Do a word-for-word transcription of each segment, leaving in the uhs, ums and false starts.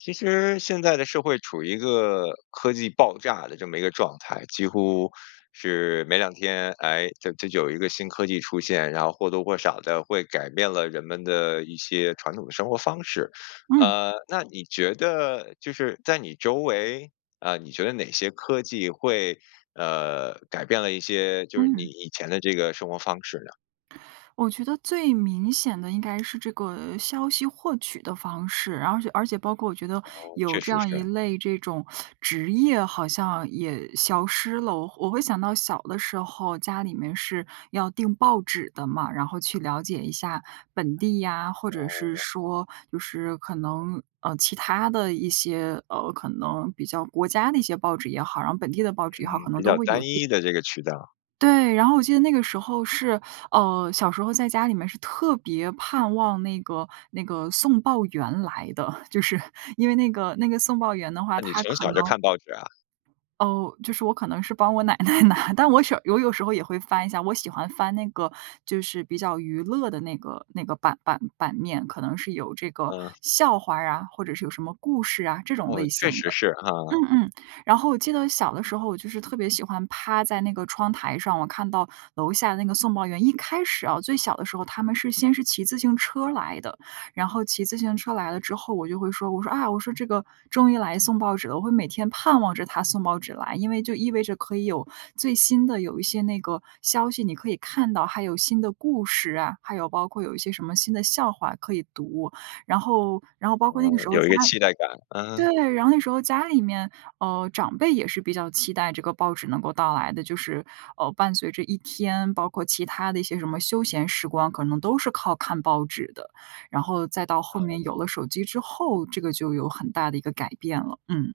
其实现在的社会处于一个科技爆炸的这么一个状态，几乎是两天，哎，这这就有一个新科技出现，然后或多或少地会改变了人们的一些传统的生活方式。嗯。呃，那你觉得就是在你周围，啊，你觉得哪些科技会，呃，改变了一些就是你嗯。以前的这个生活方式呢？我觉得最明显的应该是这个消息获取的方式，而且而且包括我觉得，哦，确有这实样一是。类这种 职业好像也消失了。我我会想到小的时候，家里面是要订报纸的嘛，然后去了解一下本地呀，或者是哦。说就是可能，呃，其他的一些，呃，可能比较国家的一些报纸也好，然后本地的报纸也好，嗯，可比能较都会单有订。一的这个渠道。对，然后我记得那个时候是呃，小时候在家里面儿是特别盼望那个那个送报员来的，就是因为那个那个送报员的话，那你他从可小能就看报纸啊？哦，就是我可能是帮我奶奶拿，但我时有有时候也会翻一下，我喜欢翻那个就是比较娱乐的那个那个版版版面，可能是有这个嗯。笑话儿啊，或者是有什么故事啊，这种哦，类确型实的。是啊。嗯，嗯，然后我记得小的时候，我就是特别喜欢趴在那个窗台上，我看到楼下那个送报员一开始啊，最小的时候，他们是先是骑自行车来的，然后骑自行车来了之后，我就会说，我说：“啊。“我说：”这个终于来送报纸了。”我会每天盼望着他送报纸来，因为就意味着可以有最新的有一些那个消息，你可以看到还有新的故事啊，还有包括有一些什么新的笑话可以读。然后然后包嗯，括那个时候有家一个期待感，啊。对，然后那时候家里面，呃，长辈也是比较期待这个报纸能够到来的，就是，呃，伴随着一天，包括其他的一些什么休闲时光，可能都是靠看报纸的。然后再到后面哦。有了手机之后，这个就有很大的一个改变了，嗯。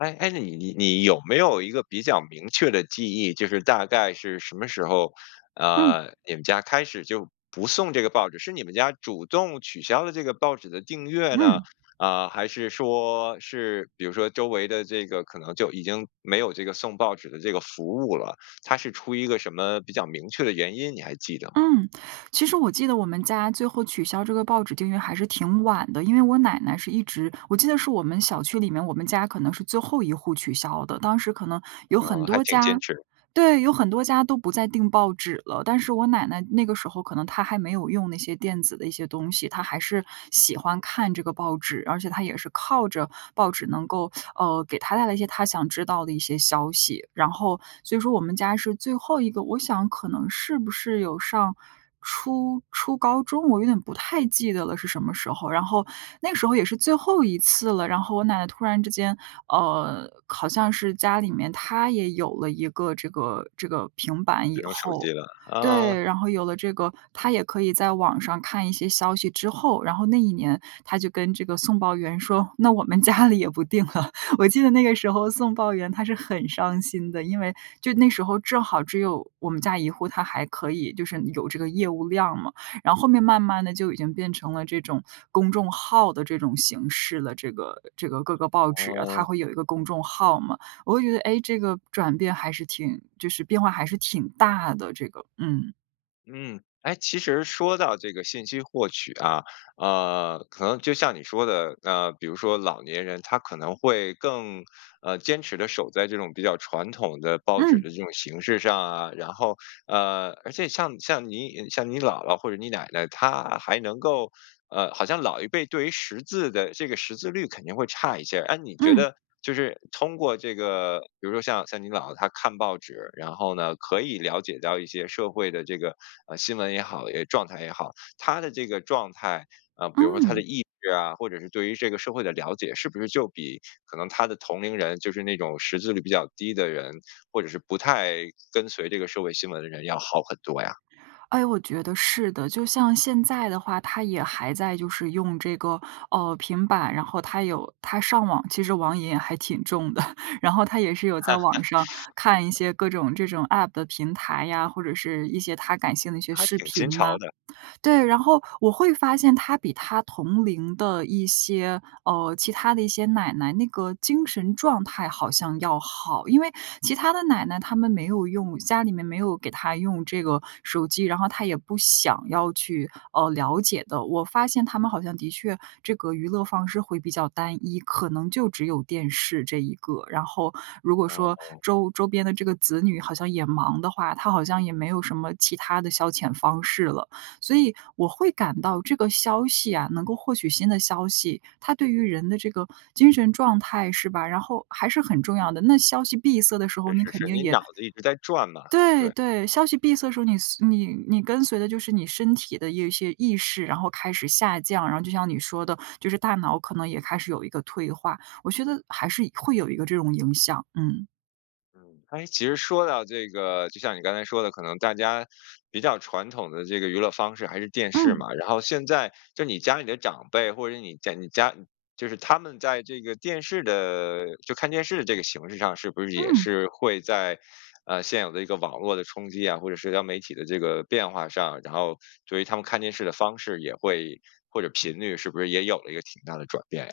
哎，哎，你你你有没有一个比较明确的记忆，就是大概是什么时候儿，嗯。呃，你们家开始就不送这个报纸，是你们家主动取消了这个报纸的订阅呢？嗯。啊，还是说，是比如说周围的这个，可能就已经没有这个送报纸的这个服务了，它是出于一个什么比较明确的原因，你还记得吗？嗯，其实我记得我们家，最后取消这个报纸订阅还是挺晚的，因为我奶奶是一直我记得是我们小区里面，我们家可能是最后一户取消的。当时可能有呃，很还多挺坚家持。对，有很多家都不再订报纸了，但是我奶奶那个时候，可能她还没有用那些电子的一些东西，她还是喜欢看这个报纸，而且她也是靠着报纸能够，呃，给她带来一些她想知道的一些消息，然后所以说我们家是最后一个。我想可能是不是有上初初高中，我有点不太记得了，是什么时候。然后那时候也是最后一次了，然后我奶奶突然之间，呃，好像是家里面她也有了一个这个这个平板智以能手后机了，啊。对，然后有了这个，她也可以在网上看一些消息之后，然后那一年她就跟这个送报员说，那我们家里也不订了，我记得那个时候 [unintelligible] 送报员他是很伤心的，因为就那时候正好只有我们家一户，他还可以就是有这个业务量嘛，然后后面慢慢地就已经变成了这种公众号的这种形式了。这个这个各个报纸啊，它哦。会有一个公众号嘛，我会觉得，哎，这个转变还是挺就是变化还是挺大的，这个，嗯。嗯，哎，其实说到这个信息获取啊，呃，可能就像你说的，呃，比如说老年人，他可能会更，呃，坚持地守在这种比较传统的报纸的嗯。这种形式上啊，然后，呃，而且像像你像你姥姥或者你奶奶，她还能够呃，好像老一辈对于识字的这个识字率肯定会差一些。啊，你觉嗯。得就是通过这个，比如说像像你姥姥她看报纸，然后呢，可以了解到一些社会的这个，呃，新闻也好，也状态也好，她的这个状态，啊，比如说她的嗯。意志啊，或者是对于这个社会的了解，是不是就比可能她的同龄人，就是那种识字率比较低的人，或者是不太跟随这个社会新闻的人，要好很多呀？哎，我觉得是的。就像现在的话，她也还在就是用这个，呃，平板，然后她有她上网，其实网瘾也还挺重的。然后她也是有在网上，看一 些各种这种 App 的平台呀，或者是一些她感兴的一些还视挺新频呐。潮的。对，然后我会发现她比她同龄的一些，呃，其她的一些奶奶，那个精神状态好像要好。因为其她的奶奶她们没有用家里面没有给她用这个手机，然后她也不想要去，呃，了解的。我发现她们好像的确这个娱乐方式会比较单一，可能就只有电视这一个，然后如果说哦。周周边的这个子女好像也忙的话，她好像也没有什么其他的消遣方式了。所以我会感到这个消息啊-能够获取新的消息-它对于人的这个精神状态是吧，然后还是很重要的。那消息闭塞的时候，是，你是，肯是，定你也脑子一直在转嘛，对，对。对，消息闭塞时候，你随你你跟随的就是你身体的一些意识，然后开始下降，然后就像你说的，就是大脑可能也开始有一个退化，我觉得还是会有一个这种影响，嗯。嗯，哎，其实说到这个，就像你刚才说的，可能大家比较传统的这个娱乐方式还是电视嗯。嘛，然后现在就你家里的长辈，或者你家你家就是他们在这个电视的就看电视这个形式上，是不是也嗯。是会在，呃，现有的一个网络的冲击啊，或者社交媒体的这个变化上，然后对于他们看电视的方式也会或者频率是不是也有了一个挺大的转变呀？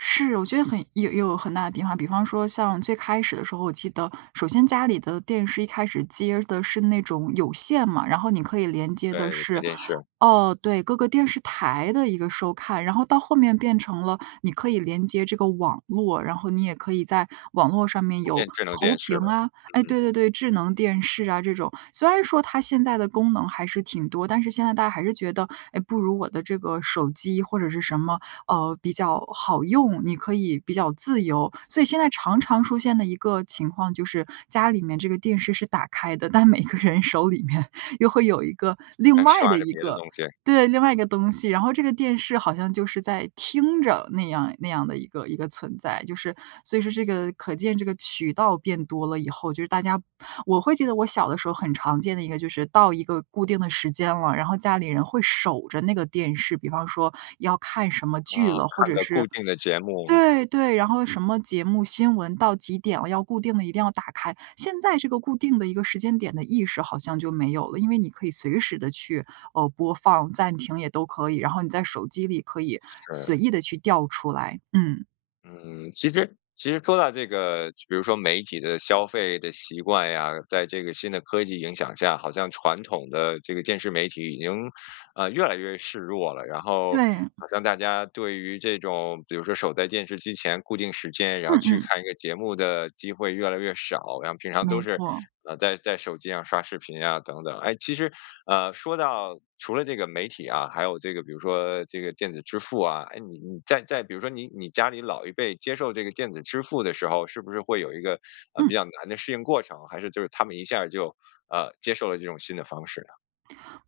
是，我觉得很有有很大的变化。比方说像最开始的时候，我记得首先家里的电视，一开始接的是那种有线嘛，然后你可以连接的对，有线是，电视。哦，对，各个电视台的一个收看，然后到后面变成了，你可以连接这个网络，然后你也可以在网络上面都有变智能投电视屏了，啊哎，嗯。对，对，对，智能电视啊这种，虽然说它现在的功能还是挺多，但是现在大家还是觉得，哎，不如我的这个手机或者是什么，呃，比较好用，你可以比较自由。所以现在常常出现的一个情况就是，家里面这个电视是打开的，但每个人手里面又会有一个，另还外刷的着一别的个东西。对，另外一个东西。然后这个电视好像就是在听着，那样那样的一个一个存在。就是所以说这个，可见这个渠道变多了以后，就是大家我会记得我小的时候，很常见的一个就是到一个固定的时间了，然后家里人会守着那个电视，比方说要看什么剧啊，了，或看者个固是定的节目。对，对，然后什么节目新闻，到几点了要固定地一定要打开，现在这个固定的一个时间点的意识，好像就没有了，因为你可以随时地去，呃，播放暂停也都可以，然后你在手机里可以随是。意地去调出来，嗯。嗯，其实其实说到这个，比如说媒体的消费的习惯呀，在这个新的科技影响下，好像传统的这个电视媒体已经，呃，越来越势弱了，然后对。好像大家对于这种，比如说守在电视机前固定时间，然后嗯，去嗯。看一个节目的机会越来越少，然后平常都没是，错。呃，在在手机上刷视频呀，等等。哎，其实，呃，说到除了这个媒体啊，还有这个比如说这个电子支付啊，哎，你你在在比如说你你家里老一辈接受这个电子支付的时候，是不是会有一个，呃，比嗯。较难的适应过程，还是就是他们一下儿就，呃，接受了这种新的方式呢？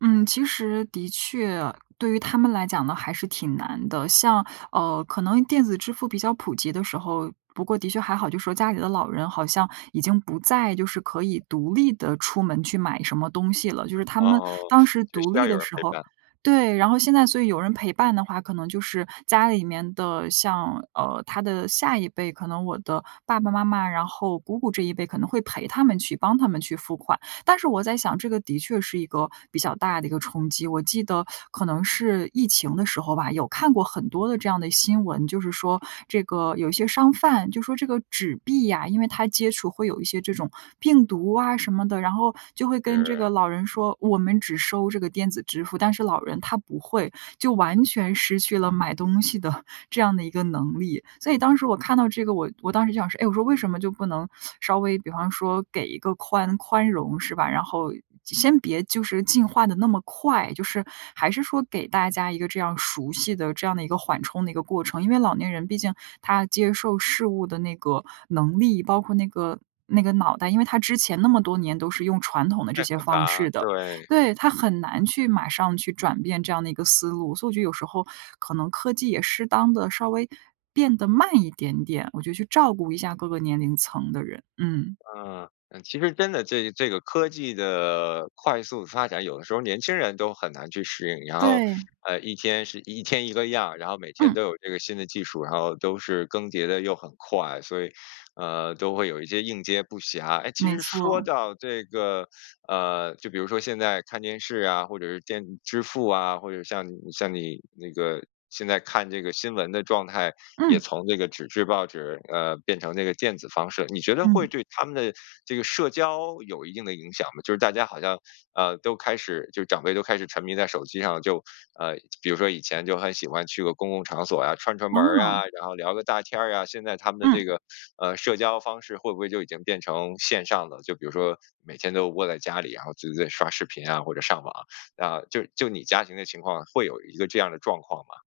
嗯，其实的确，对于他们来讲呢，还是挺难的。像，呃，可能电子支付比较普及的时候不过的确还好，就说家里的老人，好像已经不再就是可以独立地出门去买什么东西了，就是他们哦，当时也独需要立有的人时陪候伴。对，然后现在所以有人陪伴的话，可能就是家里面的，像呃，他的下一辈，可能我的爸爸妈妈，然后姑姑这一辈，可能会陪他们去、帮他们去付款。但是我在想，这个的确是一个比较大的一个冲击，我记得 可能是疫情的时候吧，有看过很多的这样的新闻，就是说这个有一些商贩，就说这个纸币啊，因为它接触会有一些这种病毒啊什么的，然后就会跟这是。个老人说：“我们只收这个电子支付。”但是老人他不会，就完全失去了买东西的 这样的一个能力。所以当时我看到这个，我我当时想说：“哎，我说为什么就不能 稍微，比方说给一个宽宽容是吧。”然后先别就是进化得那么快，就是还是说给大家一个，这样熟悉的这样的一个缓冲的一个过程。因为老年人，毕竟他接受事物的那个能力，包括那个那个脑袋，因为他之前那么多年，都是用传统的这太复些方杂，式的。对。对，他很难去马上去转变这样的一个思路，所以我觉得有时候，可能科技也适当地稍微变得慢一点点，我觉得去照顾一下各个年龄层的人，嗯。啊，呃，其实真的这这个科技地快速发展，有的时候年轻人都很难去食应，然后，对。呃，一天是一天一个样，然后每天都嗯。有这个新的技术，然后都是更迭得又很快，所以，呃，都会有一些应接不暇。哎，其没实说错。到这个，呃，就比如说现在看电视啊，或者是电子支付啊，或者像你像你那个，现在看这个新闻的状态，也嗯。从这个纸质报纸，呃，变成那个电子方式。你觉得会嗯。对他们的这个社交，有一定的影响吗？就是大家好像，呃，都开始就长辈都开始沉迷在手机上就，呃，比如说以前就很喜欢去个公共场所啊，串串门儿啊，哦。然后聊个大天儿啊，现在他们的嗯。这个，呃，社交方式，会不会就已经变成线上的？就比如说每天都窝在家里啊，就是在刷视频啊，或者上网，然后就就你家庭的情况，会有一个这样的状况吗？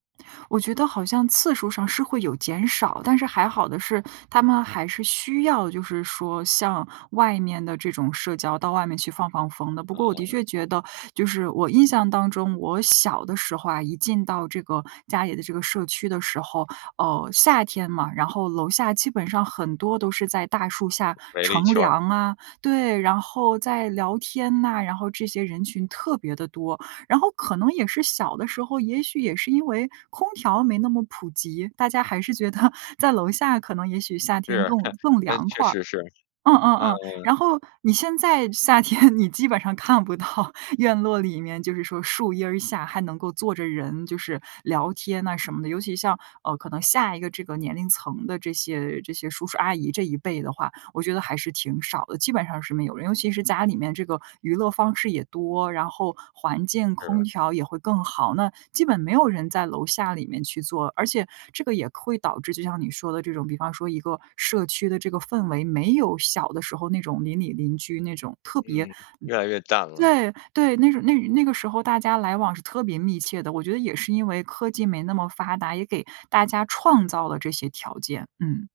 我觉得好像次数上是会有减少，但是还好的是，他们还是需要就是说像外面的这种社交，到外面去放放风的。不过我的啊。确觉得，就是我印象当中我小的时候啊，一进到这个家里的这个社区的时候，呃，夏天嘛，然后楼下基本上很多都是在大树下围了一乘圈儿。凉啊。对，然后在聊天呐，然后这些人群特别地多，然后可能也是小的时候，也许也是因为空调没那么普及，大家还是觉得 在楼下可能也许夏天是，更 更哎，凉确快儿。实是，嗯，嗯，嗯，嗯。然后你现在夏天你基本上看不到院落里面，就是说树阴儿下还能够坐着人，就是聊天呐什么的。尤其像，呃，可能下一个这个年龄层的这些这些叔叔阿姨这一辈的话，我觉得还是挺少的，基本上是没有。尤其是家里面这个娱乐方式也多，然后环境、空是。调也会更好，那基本没有人在楼下里面去坐。而且这个也会导致，就像你说的这种，比方说一个社区的这个氛围，没有小的时候，那种邻里邻居那种特别嗯，越来越淡了。对，对，那种那那个时候大家来往是特别密切的，我觉得也是因为科技没那么发达，也给大家创造了这些条件，嗯。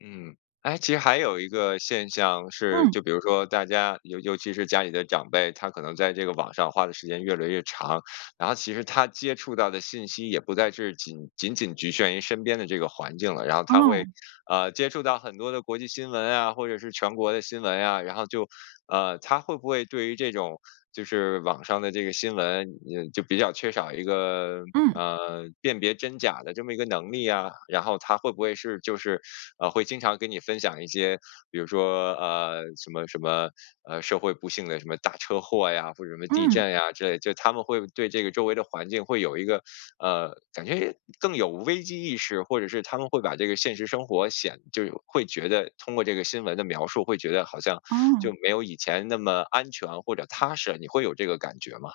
嗯，哎，其实还有一个现象是，嗯。就比如说大家尤尤其是家里的长辈，他可能在这个网上花的时间越来越长，然后其实他接触到的信息，也不再是仅仅仅局限于身边的这个环境了，然后他会，哦。呃，接触到很多的国际新闻啊，或者是全国的新闻呀，然后就，呃，他会不会对于这种，就是网上的这个新闻，嗯，就比较缺少一个，嗯。呃，辨别真假的这么一个能力啊？然后他会不会是就是，呃，会经常跟你分享一些，比如说，呃，什么什么，呃，社会不幸的什么大车祸呀，或者什么地嗯。震呀，之类的，就他们会对这个周围的环境会有一个呃，感觉也更有危机意识，或者是他们会把这个现实生活显就有会觉得通过这个新闻的描述，会觉得好像就哦。没有以前那么安全或者踏实啊，你会有这个感觉吗？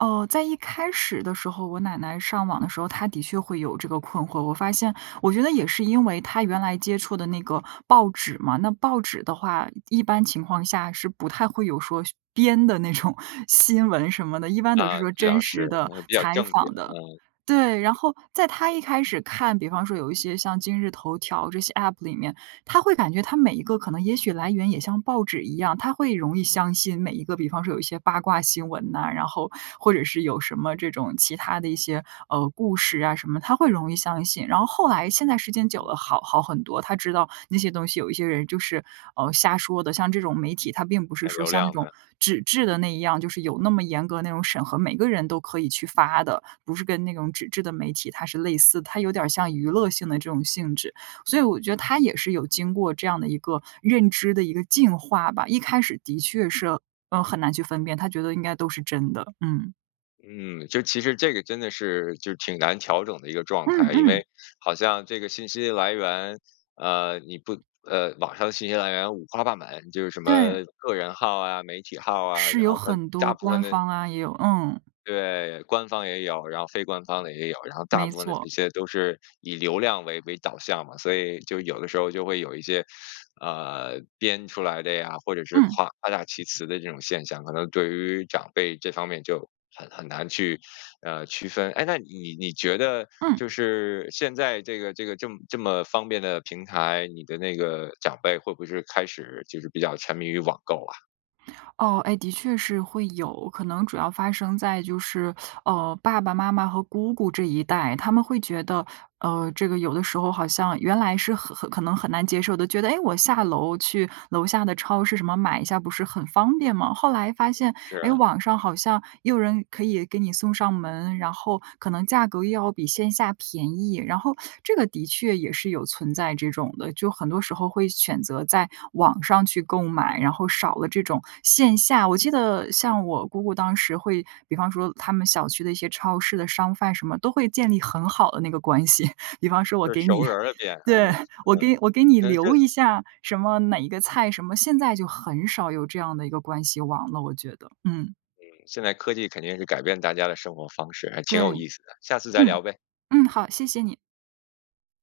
哦，在一开始的时候，我奶奶上网的时候，她的确会有这个困惑。我发现，我觉得也是因为她原来接触的那个报纸嘛，那报纸的话，一般情况下，是不太会有说编的那种新闻什么的，一般都啊，是说这倒真是，实的、呃，比较采正经访的。啊。对，然后在她一开始看，比方说有一些像今日头条这些 App 里面，她会感觉它每一个，可能也许来源也像报纸一样，她会容易相信每一个，比方说有一些八卦新闻呐，然后或者是有什么这种，其他的一些，呃，故事啊什么，她会容易相信。然后后来，现在时间久嗯。了，好好很多，她知道那些东西，有一些人就是，呃，瞎说的，像这种媒体，它并不是哎，说流像那量种的。纸质的那一样，就是有那么严格的那种审核，每个人都可以去发的，不是跟那种纸质的媒体，它是类似，它有点儿像娱乐性的这种性质。所以我觉得，她也是有经过这样的一个认知的一个进化吧，一开始的确是，嗯，很难去分辨，她觉得应该都是真的，嗯。嗯，就其实这个真的是，就挺难调整的一个状嗯，态，因嗯。为好像这个信息来源，呃，你不呃，网上的信息来源五花八买，就是什对。么个人号啊、媒体号啊，是然有后它很多大部分官的方啊，也有嗯。对，官方也有，然后非官方的也有，然后大没部分的这错。些都是以流量为为导向嘛。所以就有的时候就会有一些，呃，编出来的呀，或者是嗯。夸夸大其词的这种现象，可能对于长辈这方面就很很难去，呃，区分。哎，那你你觉得，就嗯。是现在这个这个，这么这么方便的平台，你的那个长辈，会不会是开始就是比较沉迷于网购啊？哦，哎，的确是会有，可能主要发生在，就是，呃，爸爸妈妈和姑姑这一代。他们会觉得，呃，这个有的时候好像，原来是很很可能很难接受的，觉得，哎，我下楼去楼下的超市什么，买一下不是很方便吗？后来发现，是哎，啊。网上好像也有人可以给你送上门，然后可能价格又要比线下便宜，然后这个的确也是有存在这种的，就很多时候会选择在网上去购买，然后少了这种线下。我记得像我姑姑当时，会比方说他们小区的一些超市的商贩什么，都会建立很好的那个关系。比方说我就是给熟你，人儿的店，嗯，对，我嗯。给我给你可能这留个一下，什么哪一个菜什么，现在就很少有这样的一个关系网了，我觉得，嗯。嗯，现在科技肯定是改变大家的生活方式，还对，挺有意思的，下次再嗯，聊呗。嗯，好，谢谢你。